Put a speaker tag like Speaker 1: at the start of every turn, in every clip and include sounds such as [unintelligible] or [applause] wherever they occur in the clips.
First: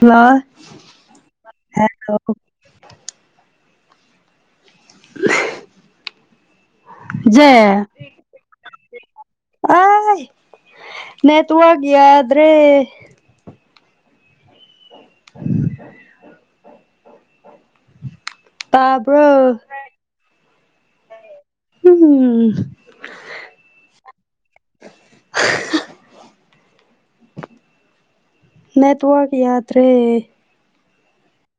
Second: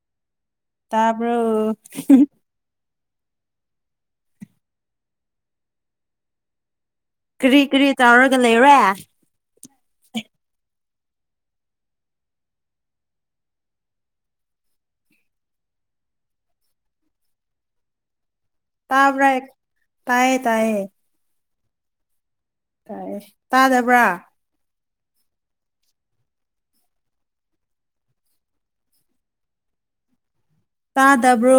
Speaker 1: Hello
Speaker 2: ꯇꯕꯔꯣ
Speaker 1: hello ꯑ
Speaker 2: ꯀꯔꯤ ꯀꯔꯤ ꯇꯧꯔꯒ ꯂꯩꯕꯔꯦ
Speaker 1: ꯑꯏ ꯅꯦꯊ ꯋꯥꯛꯌꯥꯗ꯭ꯔꯦ ꯎꯝ
Speaker 2: ꯇꯥꯕꯔ ꯑꯦꯛ
Speaker 1: ꯇꯥꯕ꯭ꯔꯣ
Speaker 2: ꯇꯑꯦ ꯇꯏꯌꯦ
Speaker 1: ꯎꯝ
Speaker 2: ꯇꯥꯏ ꯇꯥꯗꯕ꯭ꯔꯥ
Speaker 1: ꯅꯦꯠꯋꯥꯛ ꯌꯥꯗꯔꯦ
Speaker 2: ꯇꯥꯗꯕ꯭ꯔꯣ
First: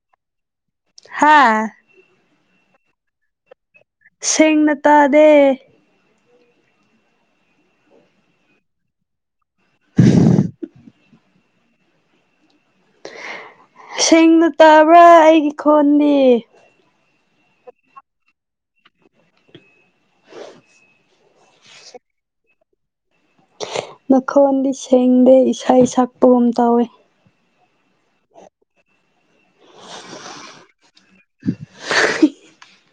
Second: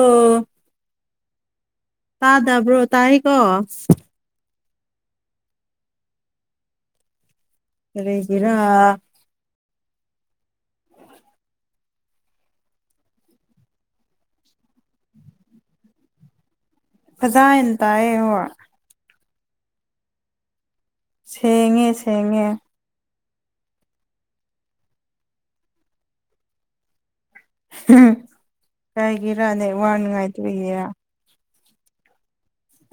Speaker 1: ꯍꯥꯥ
Speaker 2: ꯇꯥꯗꯕ꯭ꯔꯣ ꯇꯥꯏꯀꯣ
Speaker 1: ꯁꯦꯡꯅ ꯇꯥꯗꯦ
Speaker 2: ꯀꯔꯤ ꯒꯤ ꯔꯥ
Speaker 1: ꯁꯦꯡꯅ ꯇꯥꯕ꯭ꯔꯥ ꯑꯩꯒꯤ ꯈꯣꯟꯗꯤ
Speaker 2: ꯐꯖꯥ ꯏꯟ ꯇꯏꯌꯦ ꯍꯣꯏ ꯁꯦꯡꯉꯦ ꯁꯦꯡꯉꯦ
Speaker 1: ꯃꯈꯣꯟꯗꯤ ꯁꯦꯡꯗꯦ ꯏꯁꯩ ꯁꯛꯄꯒꯨꯝ ꯇꯧꯋꯦ
Speaker 2: ꯀꯥꯏꯒꯤꯔꯥ ꯅꯦ ꯋꯥꯅꯉꯥꯏꯇꯣꯏꯒꯤꯔ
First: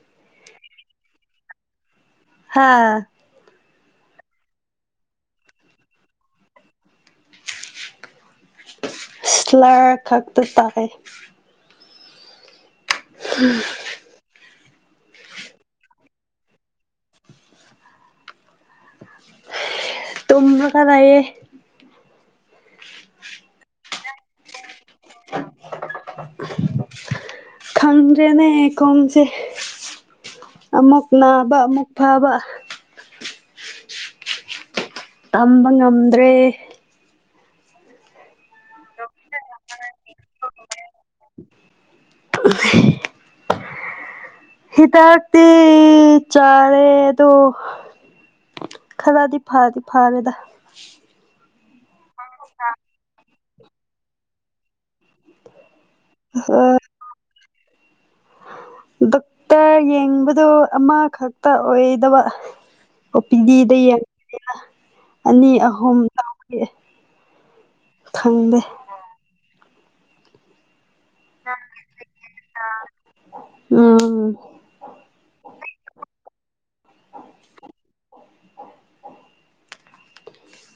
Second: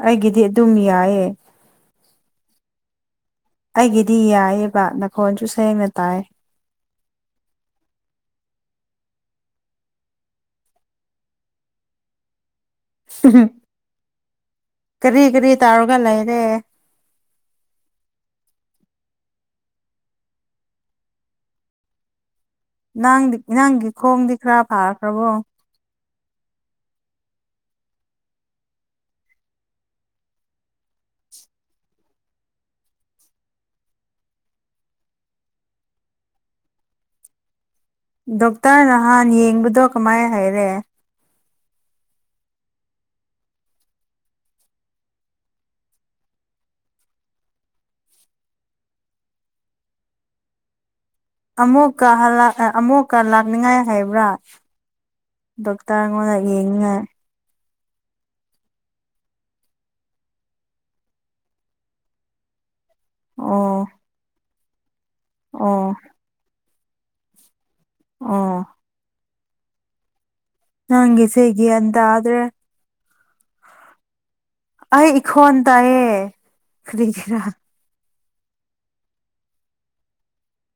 Speaker 2: ꯑꯩꯒꯤꯗꯤ ꯑꯗꯨꯝ ꯌꯥꯏꯌꯦ
Speaker 1: ꯍꯥꯥ
Speaker 2: ꯑꯩꯒꯤꯗꯤ ꯌꯥꯏꯑꯕ ꯅꯈꯣꯟꯁꯨ ꯁꯦꯡꯅ ꯇꯥꯏ
Speaker 1: ꯏꯁꯂꯔ ꯈꯛꯇ ꯇꯥꯏ ꯍꯨꯝ
Speaker 2: ꯀꯔꯤ ꯀꯔꯤ ꯇꯧꯔꯒ ꯂꯩꯔꯦ
Speaker 1: ꯇꯨꯝ ꯂ꯭ꯒꯥ ꯂꯩꯌꯦ
Speaker 2: ꯅꯪꯗꯤ ꯅꯪꯒꯤ ꯈꯣꯡꯗꯤ ꯈꯔꯥ ꯐꯥꯈ꯭ꯔꯕꯣ
Speaker 1: ꯈꯪ꯭ꯔꯦꯗ꯭ꯔꯦꯅꯦ ꯈꫭꯡꯁꯦ ꯑꯃꯨꯛ ꯅꯥꯕ ꯑꯃꯨꯛ ꯐꯥꯕ ꯇꯝꯕ ꯉꯝꯗ꯭ꯔꯦ
Speaker 2: ꯗꯣꯛꯇꯔ ꯅꯍꯥꯟ ꯌꯦꯡꯕꯗꯣ ꯀꯃꯥꯏ ꯍꯥꯏꯔꯦ
Speaker 1: [unintelligible] ꯍꯤꯗꯥꯛꯇꯤ ꯆꯥꯔꯦ ꯑꯗꫭ ꯈꯔꯗꯤ ꯐꯥꯗꯤ ꯐꯥꯔꯦꯗꯥ
Speaker 2: ꯑꯃꯨꯛꯀ ꯍꯜꯂꯥꯛ ꯑꯃꯨꯛꯀ ꯂꯥꯛꯅꯤꯉꯥꯏ ꯍꯥꯏꯕ꯭ꯔꯥ ꯗꯣꯛꯇꯔ ꯑꯩꯉꯣꯟꯗ ꯌꯦꯡꯅꯤꯉꯥꯏ
Speaker 1: ꯗꯣꯛꯇꯔ ꯌꯦꯡꯕꯗꯨ ꯑꯃꯈꯛꯇ ꯑꯣꯏꯗꯕ ꯑꯣ ꯄꯤ ꯗꯤꯗ ꯌꯦꯡꯕꯅꯤꯅ ꯑꯅꯤ
Speaker 2: ꯑꯣ
Speaker 1: ꯑꯍꯨꯝ ꯇꯕꯥꯒꯤ
Speaker 2: ꯑꯣ
Speaker 1: ꯊꯪꯗꯦ
Speaker 2: ꯅꯪꯒꯤꯁꯦ ꯒ꯭ꯌꯥꯟ ꯇꯥꯗ꯭ꯔꯦ
Speaker 1: ꯎꯝ
Speaker 2: ꯑꯩ ꯏꯈꯣꯟ ꯇꯥꯌꯦ ꯀꯔꯤꯒꯤꯔꯥ [inaudible]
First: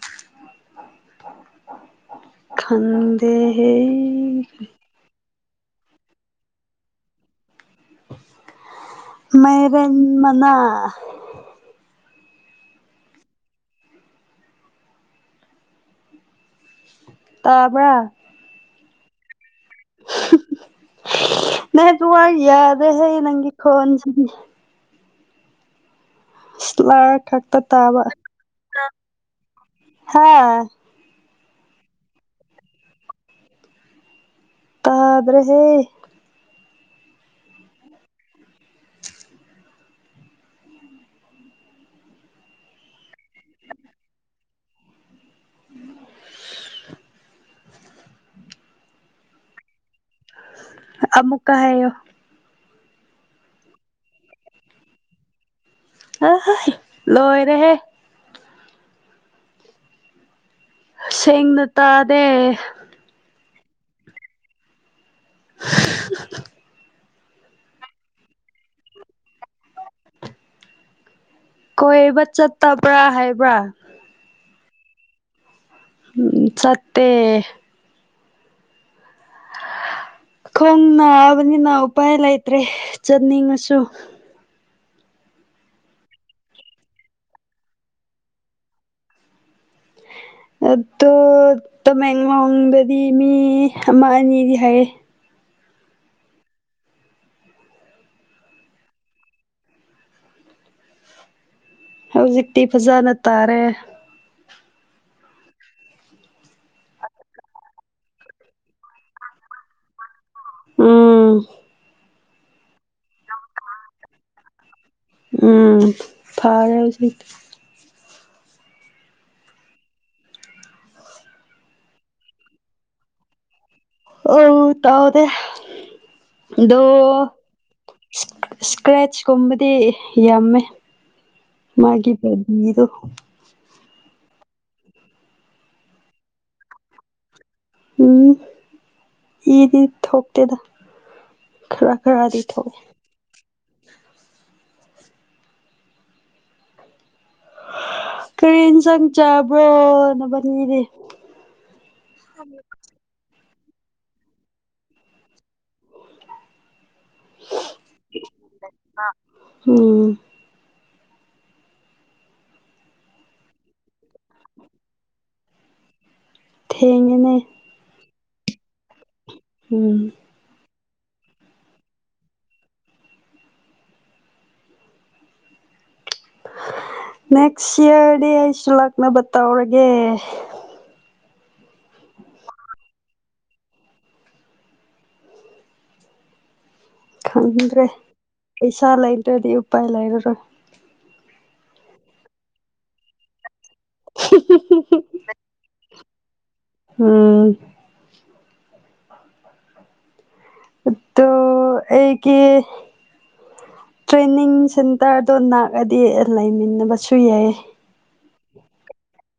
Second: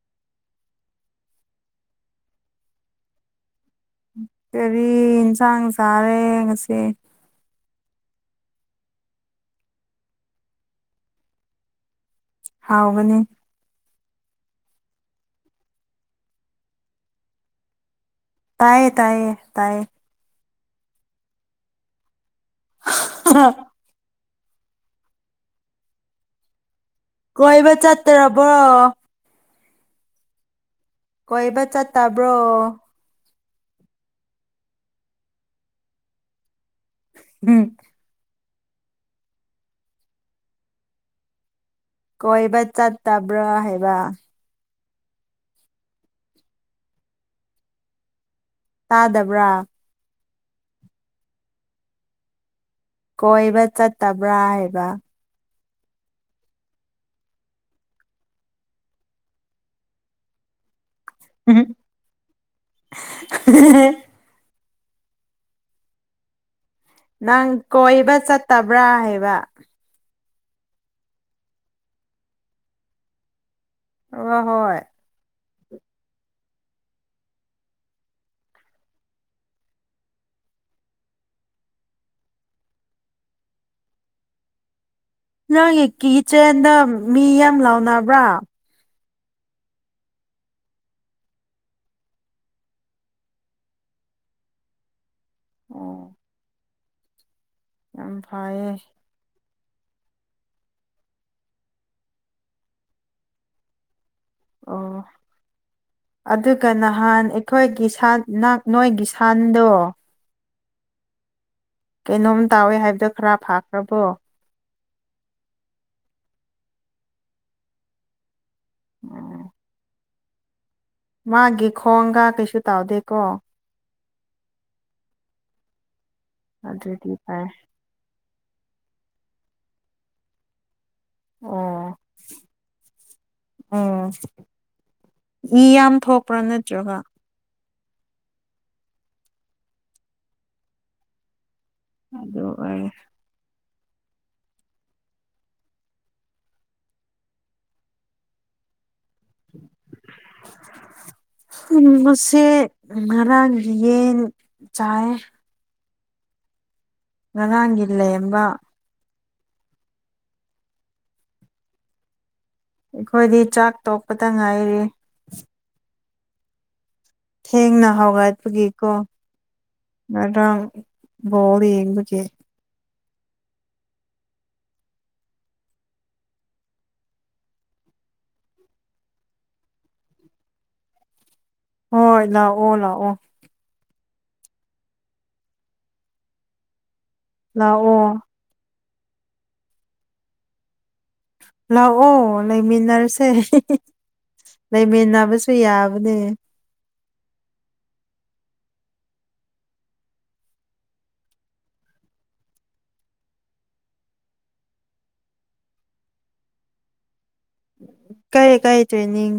Speaker 1: ꯈꯪꯗꯦꯍꯦ
Speaker 2: ꯀꯔꯤ ꯑꯦꯟꯗꯥꯡ ꯆꯥꯔꯦ ꯉꯁꯤ
Speaker 1: ꯃꯩꯔꯦꯟ ꯃꯅꯥ
Speaker 2: ꯍꯥꯎꯕꯅꯤ
Speaker 1: ꯇꯥꯕ꯭ꯔꯥ
Speaker 2: ꯇꯥꯏꯌꯦ ꯇꯥꯏꯌꯦ ꯇꯥꯏꯌꯦ
Speaker 1: ꯅꯦꯠꯋꯥꯛ ꯌꯥꯗꯦ ꯍꯦ ꯅꯪꯒꯤ ꯈꫭꯟꯖꯤꯗꯤ ꯏꯁꯂꯔꯛ ꯈꯛꯇ
Speaker 2: ꯀꯣꯏꯕ
Speaker 1: ꯇꯕ
Speaker 2: ꯆꯠꯇ꯭ꯔꯕꯣ
Speaker 1: ꯍꯥ
Speaker 2: ꯀꯣꯏꯕ ꯆꯠꯇꯕ꯭ꯔꯣ
Speaker 1: ꯇꯗ꯭ꯔꯦꯍꯦ
Speaker 2: ꯎꯝ ꯀꯣꯏꯕ ꯆꯠꯇꯕ꯭ꯔꯥ ꯍꯥꯏꯕ ꯇꯥꯗꯕ꯭ꯔꯥ
Speaker 1: ꯑꯃꯨꯛꯀ ꯍꯥꯏꯌꫭ
Speaker 2: ꯀꯣꯏꯕ ꯆꯠꯇꯕ꯭ꯔꯥ ꯍꯥꯏꯕ
Speaker 1: ꯑꯥ ꯍ ꯂꯣꯏꯔꯦꯍꯦ ꯁꯦꯡꯅ ꯇꯥꯗꯦ
Speaker 2: [unintelligible]
Speaker 1: [unintelligible]
Speaker 2: ꯅꯪ ꯀꯣꯏꯕ ꯆꯠꯇꯕ꯭ꯔꯥ ꯍꯥꯏꯕ
Speaker 1: ꯀꯣꯏꯕ ꯆꯠꯇꯕ꯭ꯔꯥ ꯍꯥꯏꯕ꯭ꯔꯥ
Speaker 2: ꯋꯥ ꯍꯣꯏ
Speaker 1: ꯎꯝ ꯆꯠꯇꯦ ꯈꯣꯡ ꯅꯥꯕꯅꯤꯅ ꯎꯄꯥꯏ ꯂꯩꯇ꯭ꯔꯦ ꯆꯠꯅꯤꯡꯉꯁꯨ
Speaker 2: ꯅꯪꯒꯤ ꯀꯤꯆꯥꯟꯗ ꯃꯤ ꯌꯥꯝ ꯂꯥꯎꯅꯕ꯭ꯔꯥ [inaudible]
Speaker 1: ꯑꯗꯣ ꯇꯃꯦꯡꯂꯣꯡꯗꯗꯤ ꯃꯤ ꯑꯃ ꯑꯅꯤꯗꯤ ꯍꯥꯏꯌꯦ
Speaker 2: ꯑꯣ ꯌꯥꯝ ꯐꯩꯌꯦ
Speaker 1: ꯍꯧꯖꯤꯛꯇꯤ ꯐꯖꯅ ꯇꯥꯔꯦ
Speaker 2: ꯑꯣ ꯑꯗꯨꯒ ꯅꯍꯥꯟ ꯑꯩꯈꯣꯏꯒꯤ ꯁꯥꯟꯅ ꯅꯣꯏꯒꯤ ꯁꯥꯟꯗꯣ
Speaker 1: ꯎꯝ
Speaker 2: ꯀꯩꯅꯣꯝ ꯇꯥꯎꯋꯦ ꯍꯥꯏꯕꯗꯣ ꯈꯔ ꯐꯥꯈ꯭ꯔꯕꯣ
Speaker 1: ꯎꯝ ꯐꯥꯔꯦ ꯍꯧꯖꯤꯛꯇꯤ
Speaker 2: ꯎꯝ ꯃꯥꯒꯤ ꯈꯣꯡꯒ ꯀꯩꯁꯨ ꯇꯥꯎꯗꯦꯀꯣ
Speaker 1: ꯑꯧ ꯇꯥꯎꯗꯦ ꯗꯣ
Speaker 2: ꯑꯗꯨꯗꯤ ꯐꯔꯦ
Speaker 1: ꯏꯁ ꯏꯁꯀ꯭ꯔꯦꯆ ꯀꯨꯝꯕꯗꯤ ꯌꯥꯝꯃꯦ
Speaker 2: ꯑꯣ
Speaker 1: ꯃꯥꯒꯤ ꯕꯕꯤꯗꯣ
Speaker 2: ꯎꯝ ꯏ ꯌꯥꯝ ꯊꯣꯛꯄ꯭ꯔꯥ ꯅꯠꯇ꯭ꯔꯒ
Speaker 1: ꯎꯝ ꯏꯗꯤ ꯊꯣꯛꯇꯦꯗ ꯈ꯭ꯔ
Speaker 2: ꯑꯗꯨ
Speaker 1: ꯈ꯭ꯔꯗꯤ ꯊꯣꯛꯑꯦ
Speaker 2: ꯑꯣꯏꯔꯦ
Speaker 1: ꯀꯔꯤ ꯏꯟꯁꯥꯡ ꯆꯥꯕ꯭ꯔꯣ ꯅꯕꯅꯤꯗꯤ
Speaker 2: ꯉꯁꯤ ꯉꯔꯥꯡꯒꯤ ꯌꯦꯟ ꯆꯥꯑꯦ ꯉꯔꯥꯡꯒꯤ ꯂꯩꯔꯝꯕ
Speaker 1: ꯎꯝ
Speaker 2: ꯑꯩꯈꯣꯏꯗꯤ ꯆꯥꯛ ꯇꯣꯛꯄꯇ ꯉꯥꯏꯔꯤ
Speaker 1: ꯊꯦꯡꯉꯦꯅꯦ
Speaker 2: ꯊꯦꯡꯅ ꯍꯧꯒꯠꯄꯒꯤꯀꯣ
Speaker 1: ꯎꯝ
Speaker 2: ꯉꯔꯥꯡ ꯕꯣꯜ ꯌꯦꯡꯕꯒꯦ
Speaker 1: ꯅꯦꯛꯁ ꯏꯌꯔꯗꯤ ꯑꯩꯁꯨ ꯂꯥꯛꯅꯕ ꯇꯧꯔꯒꯦ
Speaker 2: ꯍꯣꯏ ꯂꯥꯛꯑꯣ ꯂꯥꯛꯑꯣ
Speaker 1: ꯈꯪꯗ꯭ꯔꯦ
Speaker 2: ꯂꯥꯛꯑꯣ
Speaker 1: ꯄꯩꯁꯥ ꯂꯩꯗ꯭ꯔꯗꯤ ꯎꯄꯥꯏ ꯂꯩꯔꯔꯣꯏ
Speaker 2: ꯂꯥꯛꯑꯣ ꯂꯩꯃꯤꯟꯅꯔꯁꯦ ꯂꯩꯃꯤꯟꯅꯕꯁꯨ ꯌꯥ ꯕꯅꯦ
Speaker 1: ꯎꯝ ꯑꯠꯗꯨ ꯑꯩꯒꯤ ꯇ꯭ꯔꯦꯅꯤꯡ ꯁꯦꯟꯇꯔꯗꯣ ꯅꯥꯛꯑꯗꯤ ꯂꯩꯃꯤꯟꯅꯕꯁꯨ ꯌꯥꯏ
Speaker 2: ꯀꯔꯤ ꯀꯔꯤ ꯇ꯭ꯔꯦꯅꯤꯡ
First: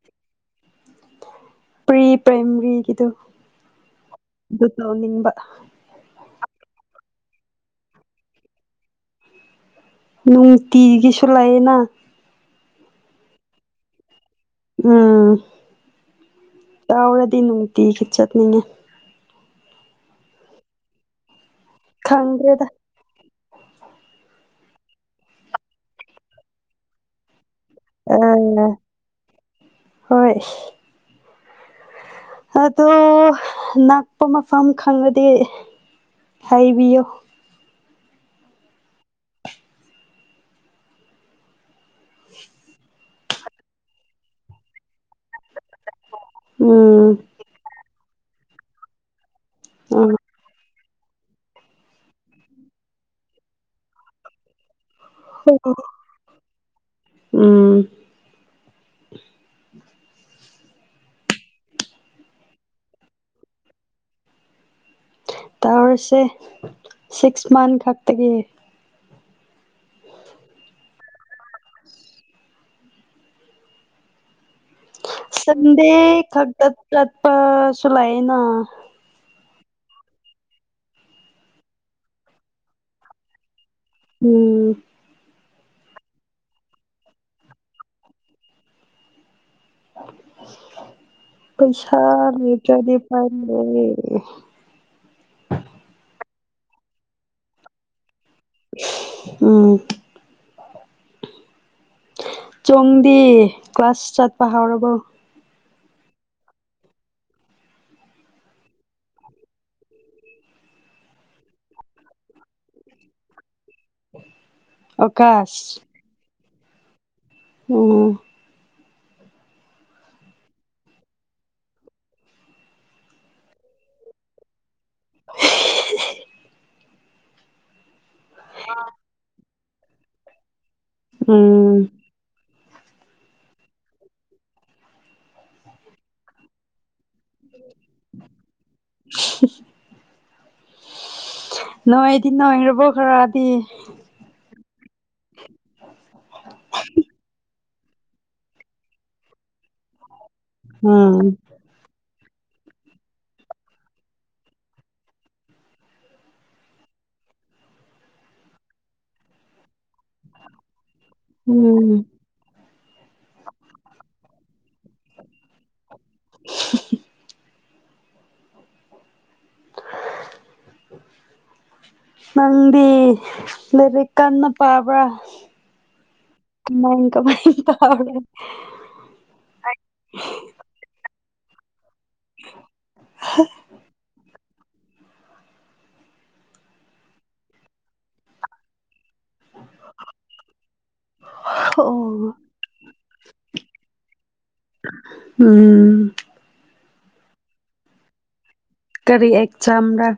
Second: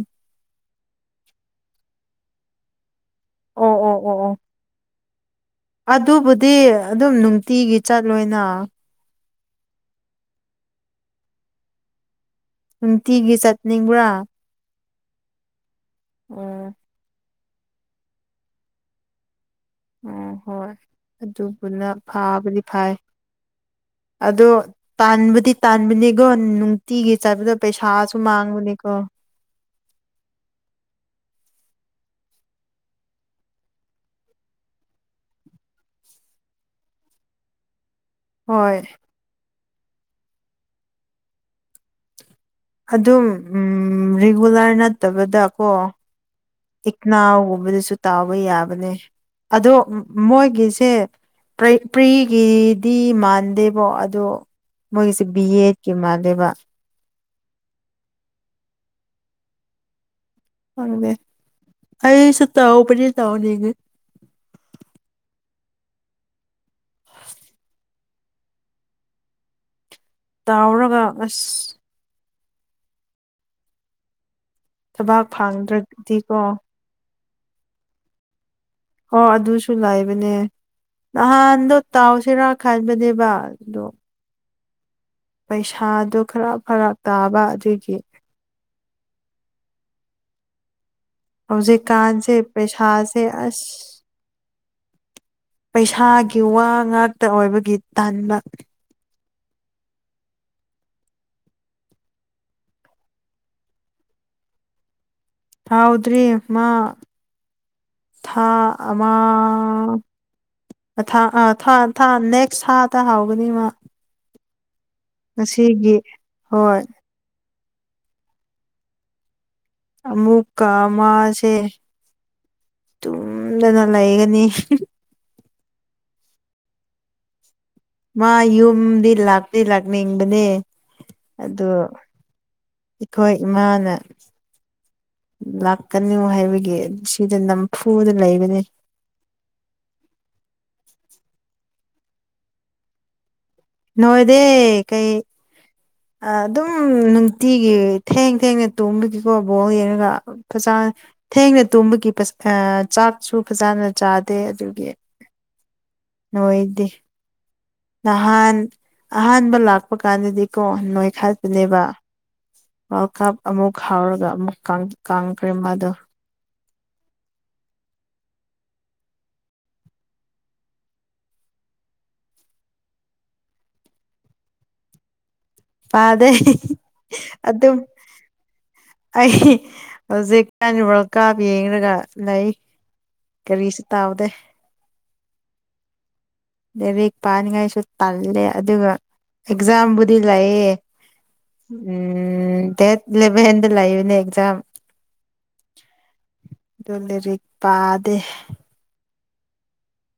Speaker 1: ꯄꯔꯤ ꯄ꯭ꯔꯥꯏꯃꯔꯤꯒꯤꯗꯨ
Speaker 2: ꯑꯣ ꯑꯣ ꯑꯣ ꯑꯣ
Speaker 1: ꯑꯗꯨ ꯇꯧꯅꯤꯡꯕ
Speaker 2: ꯑꯗꯨꯕꯨꯗꯤ ꯑꯗꯨꯝ ꯅꯨꯡꯇꯤꯒꯤ ꯆꯠꯂꯣꯏꯅꯥ
Speaker 1: ꯅꯨꯡꯇꯤꯒꯤꯁꯨ ꯂꯩꯌꯦꯅ
Speaker 2: ꯅꯨꯡꯇꯤꯒꯤ ꯆꯠꯅꯤꯡꯕ꯭ꯔꯥ
Speaker 1: ꯎꯝ
Speaker 2: ꯑꯣ
Speaker 1: ꯇꯥꯎꯔꯗꯤ ꯅꯨꯡꯇꯤꯒꯤ ꯆꯠꯅꯤꯡꯉꯦ
Speaker 2: ꯎꯡ ꯍꯣꯏ ꯑꯗꯨꯕꯨꯅ ꯐꯥꯕꯗꯤ
Speaker 1: ꯈꯪꯗ꯭ꯔꯦꯗ
Speaker 2: ꯐꯥꯏ ꯑꯗꯣ ꯇꯥꯟꯕꯗꯤ ꯇꯥꯟꯕꯅꯦꯀꯣ ꯅꯨꯡꯇꯤꯒꯤ ꯆꯠꯕꯗꯣ
Speaker 1: ꯑꯪ ꯍꯣꯏ ꯑꯗꯣ ꯅꯥꯛꯄ ꯃꯐꯝ ꯈꯪꯉꯗꯤ ꯍꯥꯏꯕꯤꯌꯣ
Speaker 2: ꯍꯣꯏ ꯑꯗꯨꯝ ꯎꯝ ꯔꯤꯒꯨꯂꯔ ꯅꯠꯇꯕꯗꯀꯣ
Speaker 1: ꯎꯝ
Speaker 2: ꯅꯥꯎꯒꯨꯝꯕꯗꯁꯨ ꯇꯥꯎꯕ ꯌꯥꯕꯅꯦ ꯑꯗꯣ
Speaker 1: ꯎꯝ
Speaker 2: ꯃꯣꯏꯒꯤꯁꯦ ꯄ꯭ꯔꯤꯒꯤꯗꯤ ꯃꯥꯟꯗꯦꯕꯣ ꯑꯗꯣ ꯃꯣꯏꯒꯤꯁꯦ ꯕꯤ ꯑꯦꯠ ꯀꯤ ꯃꯥꯜꯂꯦꯕ
Speaker 1: ꯎꯝ
Speaker 2: ꯈꯪꯗꯦ ꯑꯩ ꯁꯨ ꯇꯥꯎꯄꯗꯤ ꯇꯧꯅꯤꯡꯉꯦ
Speaker 1: ꯇꯧꯔꯁꯦ ꯁꯤꯛꯁ ꯃꯟꯊ ꯈꯛꯇꯒꯤ
Speaker 2: ꯇꯥꯎꯔꯒ ꯑꯁ ꯊꯕꯥꯛ
Speaker 1: ꯁꯟꯗꯦ
Speaker 2: ꯐꯪꯗ꯭ꯔꯗꯤꯀꯣ
Speaker 1: ꯈꯛ ꯇꯞ ꯇꯠꯄꯁꯨ ꯂꯩꯑꯦꯅ
Speaker 2: ꯍꯣ ꯑꯗꯨꯁꯨ ꯂꯩꯕꯅꯦ ꯅꯍꯥꯟꯗꯣ ꯇꯥꯎꯁꯤꯔꯥ ꯈꯟꯕꯅꯦꯕ ꯑꯗꯣ
Speaker 1: ꯎꯝ
Speaker 2: ꯄꯩꯁꯥꯗꯨ ꯈꯔ ꯐꯔꯛ ꯇꯥꯕ ꯑꯗꯨꯒꯤ
Speaker 1: ꯄꯩꯁꯥ
Speaker 2: ꯍꯧꯖꯤꯛꯀꯥꯟꯁꯦ
Speaker 1: ꯂꯩꯇꯔ꯭ꯗꯤ
Speaker 2: ꯄꯩꯁꯥꯁꯦ
Speaker 1: ꯄꯟꯂꯣꯏꯌꯦ
Speaker 2: ꯑꯁ ꯄꯩꯁꯥꯒꯤ ꯋꯥ ꯉꯥꯛꯇ ꯑꯣꯏꯕꯒꯤ ꯇꯟꯕ꯫
Speaker 1: ꯎꯝ ꯆꯨꯡꯗꯤ ꯀ꯭ꯂꯥꯁ ꯆꯠꯄ ꯍꯧꯔꯕꯣ?
Speaker 2: ꯍꯧꯗ꯭ꯔꯤ ꯃꯥ ꯊꯥ ꯑꯃꯥ ꯃꯊꯪ ꯑꯥꯥ ꯊꯥ ꯊꯥ ꯅꯦꯛꯁ ꯊꯥꯗ ꯍꯧꯒꯅꯤ ꯃꯥ꯫
Speaker 1: ꯑꯛ
Speaker 2: ꯉꯁꯤꯒꯤ ꯍꯣꯏ
Speaker 1: ꯑꯣ
Speaker 2: ꯑꯃꯨꯛꯀ ꯃꯥꯁꯦ ꯇꯨꯝꯗꯅ ꯂꯩꯒꯅꯤ꯫
Speaker 1: [unintelligible]
Speaker 2: ꯃꯥ ꯌꯨꯝꯗꯤ ꯂꯥꯛꯇꯤ ꯂꯥꯛꯅꯤꯡꯕꯅꯦ ꯑꯗꯨ
Speaker 1: ꯎꯝ
Speaker 2: ꯈꯣꯏ ꯏꯃꯥꯅ ꯂꯥꯛꯀꯅꯨ ꯍꯥꯏꯕꯒꯤ ꯗ ꯅꯝꯐꯨꯗ ꯂꯩꯕꯅꯦ
Speaker 1: ꯅꯣꯏꯗꯤ ꯅꯣꯏꯔꯕꯣ ꯈꯔꯗꯤ?
Speaker 2: ꯅꯣꯏꯗꯦ ꯀꯩ ꯑꯗꯨꯝ ꯅꯨꯡꯇꯤ ꯒꯤ ꯊꯦꯡ ꯊꯦꯡꯅ ꯇꯨꯝꯕꯒꯤꯀꯣ ꯕꯣꯜ ꯌꯦꯡꯔꯒ ꯐꯖ
Speaker 1: ꯎꯝ
Speaker 2: ꯊꯦꯡꯅ ꯇꯨꯝꯕꯒꯤ ꯄꯁ ꯑꯥ ꯆꯥꯛꯁꯨ ꯐꯖꯅ ꯆꯥꯗꯦ ꯑꯗꯨꯒꯤ ꯅꯣꯏꯗꯦ꯫ ꯅꯍꯥꯟ ꯑꯍꯥꯟꯕ ꯂꯥꯛꯄ ꯀꯥꯟꯗꯗꯤꯀꯣ ꯅꯣꯏꯈꯠꯄꯅꯦꯕ꯫
Speaker 1: ꯎꯝ
Speaker 2: ꯋꯥꯔꯜ ꯀꯞ ꯑꯃꯨꯛ ꯍꯧꯔꯒ ꯑꯃꯨꯛ ꯀꯪ ꯀꯪꯈ꯭ꯔꯦ ꯃꯥꯗꯣ꯫
Speaker 1: [unintelligible] ꯅꯪꯗꯤ ꯂꯥꯏꯔꯤꯛ ꯀꯟꯅ ꯄꯥꯕ꯭ꯔꯥ?
Speaker 2: ꯄꯥꯗꯩ
Speaker 1: ꯀꯃꯥꯏ ꯀꯃꯥꯏ
Speaker 2: ꯑꯗꯨꯝ
Speaker 1: ꯇꯧꯔꯦ?
Speaker 2: ꯑꯩ ꯍꯧꯖꯤꯛ ꯀꯥꯟ ꯋꯥꯔꯜ ꯀꯞ ꯌꯦꯡꯔꯒ ꯂꯩ ꯀꯔꯤꯁꯨ ꯇꯧꯗꯦ꯫ ꯂꯩꯔꯤꯛ ꯄꯥꯅꯤꯡꯉꯥꯏꯁꯨ ꯇꯜꯂꯦ ꯑꯗꯨꯒ ꯑꯦꯛꯖꯥꯝꯕꯨꯗꯤ ꯂꯩꯌꯦ꯫
Speaker 1: ꯑꯣ
Speaker 2: ꯎꯝ ꯗꯦꯠ ꯏꯂꯕꯦꯟꯗ ꯂꯩꯕꯅꯦ ꯑꯦꯛꯖꯥꯝ꯫
Speaker 1: ꯎꯝ
Speaker 2: ꯗꯣ ꯂꯩꯔꯤꯛ ꯄꯥꯗꯦ꯫
Speaker 1: ꯀꯔꯤ ꯑꯦꯛꯖꯥꯝꯔꯥ?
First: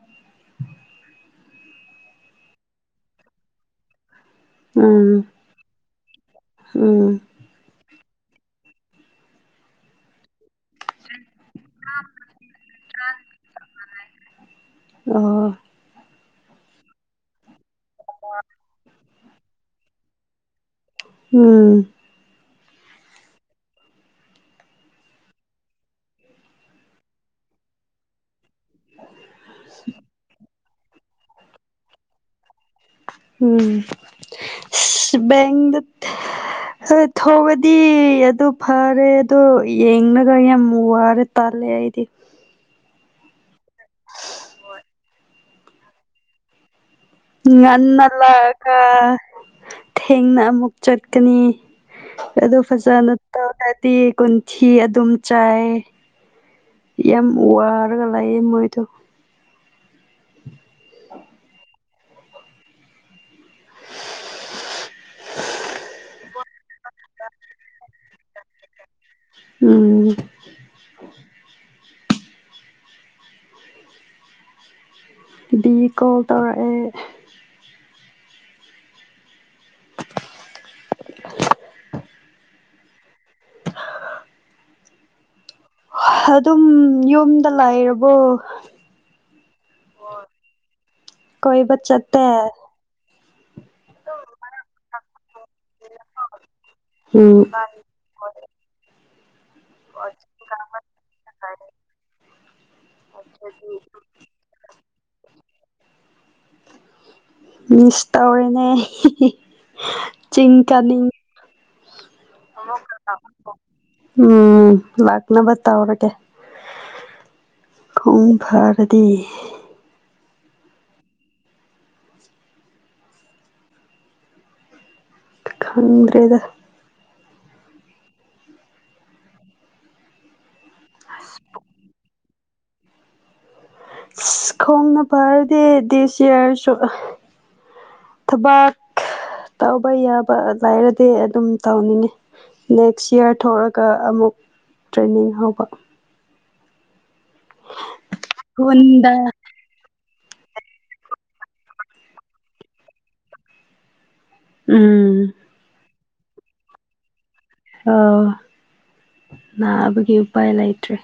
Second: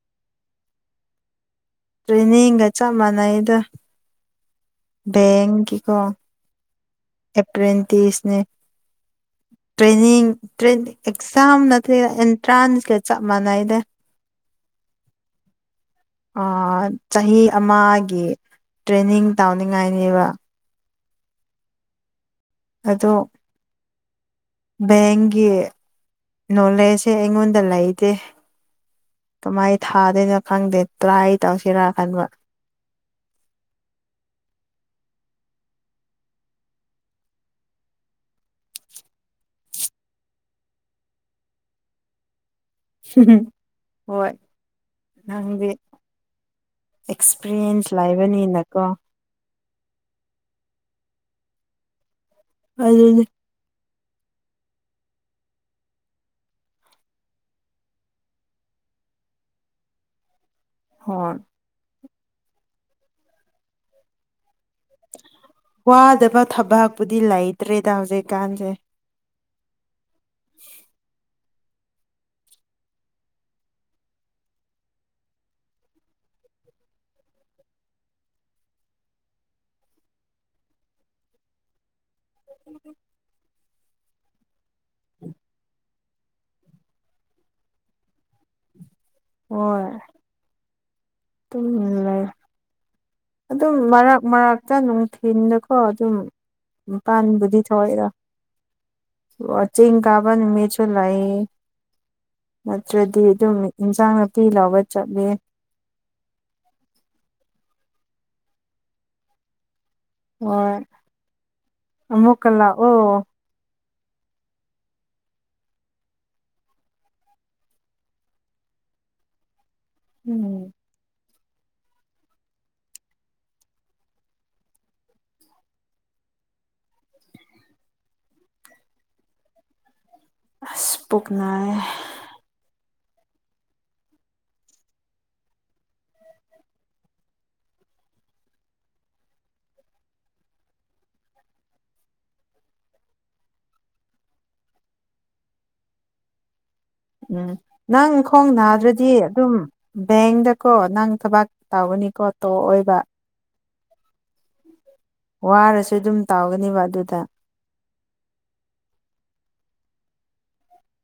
Speaker 2: ꯇ꯭ꯔꯦꯅꯤꯡꯒ ꯆꯞ ꯃꯥꯟꯅꯩꯗ꯫
Speaker 1: ꯎꯝ
Speaker 2: ꯑꯦꯡ ꯀꯤꯀꯣ
Speaker 1: ꯎꯝ
Speaker 2: ꯑꯦꯄ꯭ꯔꯦꯟꯇꯤꯁꯅꯦ ꯇ꯭ꯔꯦꯅꯤꯡ ꯇ꯭ꯔꯦꯟꯗꯤꯡ ꯑꯦꯛꯖꯥꯝ ꯅꯠꯇꯦꯗ ꯑꯦꯟꯇ꯭ꯔꯥꯟꯁꯀ ꯆꯞ ꯃꯥꯟꯅꯩꯗ꯫
Speaker 1: ꯑꯣ
Speaker 2: ꯑꯥ ꯆꯍꯤ ꯑꯃꯥꯒꯤ ꯇ꯭ꯔꯦꯅꯤꯡ ꯇꯧꯅꯤꯡꯉꯥꯏꯅꯦꯕ꯫
Speaker 1: ꯎꯝ
Speaker 2: ꯑꯗꯣ ꯕꯦꯡꯒꯤ ꯅꯣꯂꯦꯖꯁꯦ ꯑꯩꯉꯣꯟꯗ ꯂꯩꯇꯦ꯫ ꯀꯃꯥꯏ ꯊꯥꯗꯣꯏꯅꯣ ꯈꯪꯗꯦ ꯇ꯭ꯔꯥꯏ ꯇꯧꯁꯤꯔꯥ ꯈꯟꯕ꯫
Speaker 1: ꯎꯝ ꯏꯁ ꯕꯦꯡꯗ ꯊ ꯊꯧꯔꯗꯤ ꯑꯗꯨ ꯐꯔꯦ ꯑꯗꯨ ꯌꯦꯡꯂꯒ ꯌꯥꯝ ꯋꯥꯔꯦ ꯇꯜꯂꯦ ꯑꯩꯗꯤ
Speaker 2: ꯍꯣꯏ ꯅꯪꯗꯤ ꯑꯦꯛꯁꯄꯤꯔꯤꯌꯦꯟꯁ
Speaker 1: ꯉꯟꯅ ꯂꯥꯛꯑꯒ
Speaker 2: ꯂꯩꯕꯅꯤꯅꯀꯣ
Speaker 1: ꯊꯦꯡꯅ ꯑꯃꯨꯛ ꯆꯠꯀꯅꯤ ꯑꯗꯨ ꯐꯖꯅ
Speaker 2: ꯑꯗꯨꯅꯤ
Speaker 1: ꯇꯧ ꯇꯤ ꯀꯨꯟꯊꯤ ꯑꯗꯨꯝ ꯆꯥꯏ ꯌꯥꯝ ꯋꯥꯔꯒ ꯂꯥꯛꯌꯦ ꯃꯣꯏꯗꯣ
Speaker 2: ꯍꯣꯏ ꯋꯥꯗꯕ ꯊꯕꯛꯄꯨꯗꯤ ꯂꯩꯇ꯭ꯔꯦꯗ ꯍꯧꯖꯤꯛꯀꯥꯟꯁꯦ
Speaker 1: ꯎꯝ
Speaker 2: [inaudible]
Speaker 1: ꯗꯤ ꯀꯣꯜ ꯇꯧꯔꯛꯑꯦ
Speaker 2: [inaudible] [inaudible]
Speaker 1: ꯑꯗꯨꯝ ꯌꯨꯝꯗ ꯂꯥꯛꯔꯕꯣ
Speaker 2: ꯍꯣꯏ ꯑꯗꯨꯝ
Speaker 1: ꯀꯣꯏꯕ
Speaker 2: ꯂꯩ
Speaker 1: ꯆꯠꯇꯦ
Speaker 2: ꯑꯗꯨꯝ ꯃꯔꯛ ꯃꯔꯛꯇ ꯅꯨꯡꯊꯤꯟꯗꯀꯣ ꯑꯗꯨꯝ
Speaker 1: ꯎꯝ
Speaker 2: ꯃꯄꯥꯟꯕꯨꯗꯤ ꯊꯣꯛꯏꯗ ꯋꯥꯆꯤꯡ ꯀꯥꯕ ꯅꯨꯃꯤꯠꯇ ꯂꯩ ꯅꯠꯇ꯭ꯔꯗꯤ ꯑꯗꯨꯝ ꯏꯟꯁꯥꯡ ꯅꯥꯄꯤ ꯂꯥꯎꯕ ꯆꯠꯂꯦ
Speaker 1: ꯃꯤꯁ ꯇꯧꯔꯅꯦ ꯆꯤꯡ
Speaker 2: ꯍꯣꯏ
Speaker 1: ꯀꯥꯅꯤ
Speaker 2: ꯑꯃꯨꯛꯀ ꯂꯥꯛꯑꯣ
Speaker 1: ꯎꯝ ꯂꯥꯛꯅꯕ ꯇꯧꯔ ꯀꯦ ꯈꯨꯝ ꯐꯥꯔꯗꯤ
Speaker 2: ꯎꯝ
Speaker 1: ꯈꯪꯗ꯭ꯔꯦꯗ
Speaker 2: ꯑꯁ ꯄꯨꯛꯅꯥꯏ
Speaker 1: ꯈꯣꯡꯅ ꯐꯥꯔꯗꯦ ꯗꯤꯁ ꯏꯌꯥꯔꯁꯨ ꯊꯕꯛ ꯇꯧꯕ ꯌꯥꯕ ꯂꯥꯏꯔꯗꯤ ꯑꯗꯨꯝ ꯇꯧꯅꯤꯡꯉꯤ ꯅꯦꯛꯁ ꯏꯌꯥꯔ ꯊꯣꯛꯔꯒ ꯑꯃꯨꯛ ꯇ꯭ꯔꯦꯟꯅꯤꯡ ꯍꯧꯕ
Speaker 2: ꯎꯝ ꯅꯪ ꯈꯣꯡ ꯅꯥꯗ꯭ꯔꯗꯤ
Speaker 1: ꯈꯨꯟꯗ
Speaker 2: ꯑꯗꯨꯝ ꯕꯦꯡꯗꯀꯣ ꯅꯪ ꯊꯕꯥꯛ ꯇꯧꯒꯅꯤꯀꯣ ꯇꯣ ꯑꯣꯏꯕ
Speaker 1: ꯎꯝ
Speaker 2: ꯋꯥꯔꯁꯨ ꯑꯗꯨꯝ ꯇꯥꯎꯒꯅꯤꯕ ꯑꯗꯨꯗ
Speaker 1: ꯑꯣ ꯅꯥꯕꯒꯤ ꯎꯄꯥꯏ ꯂꯩꯇ꯭ꯔꯦ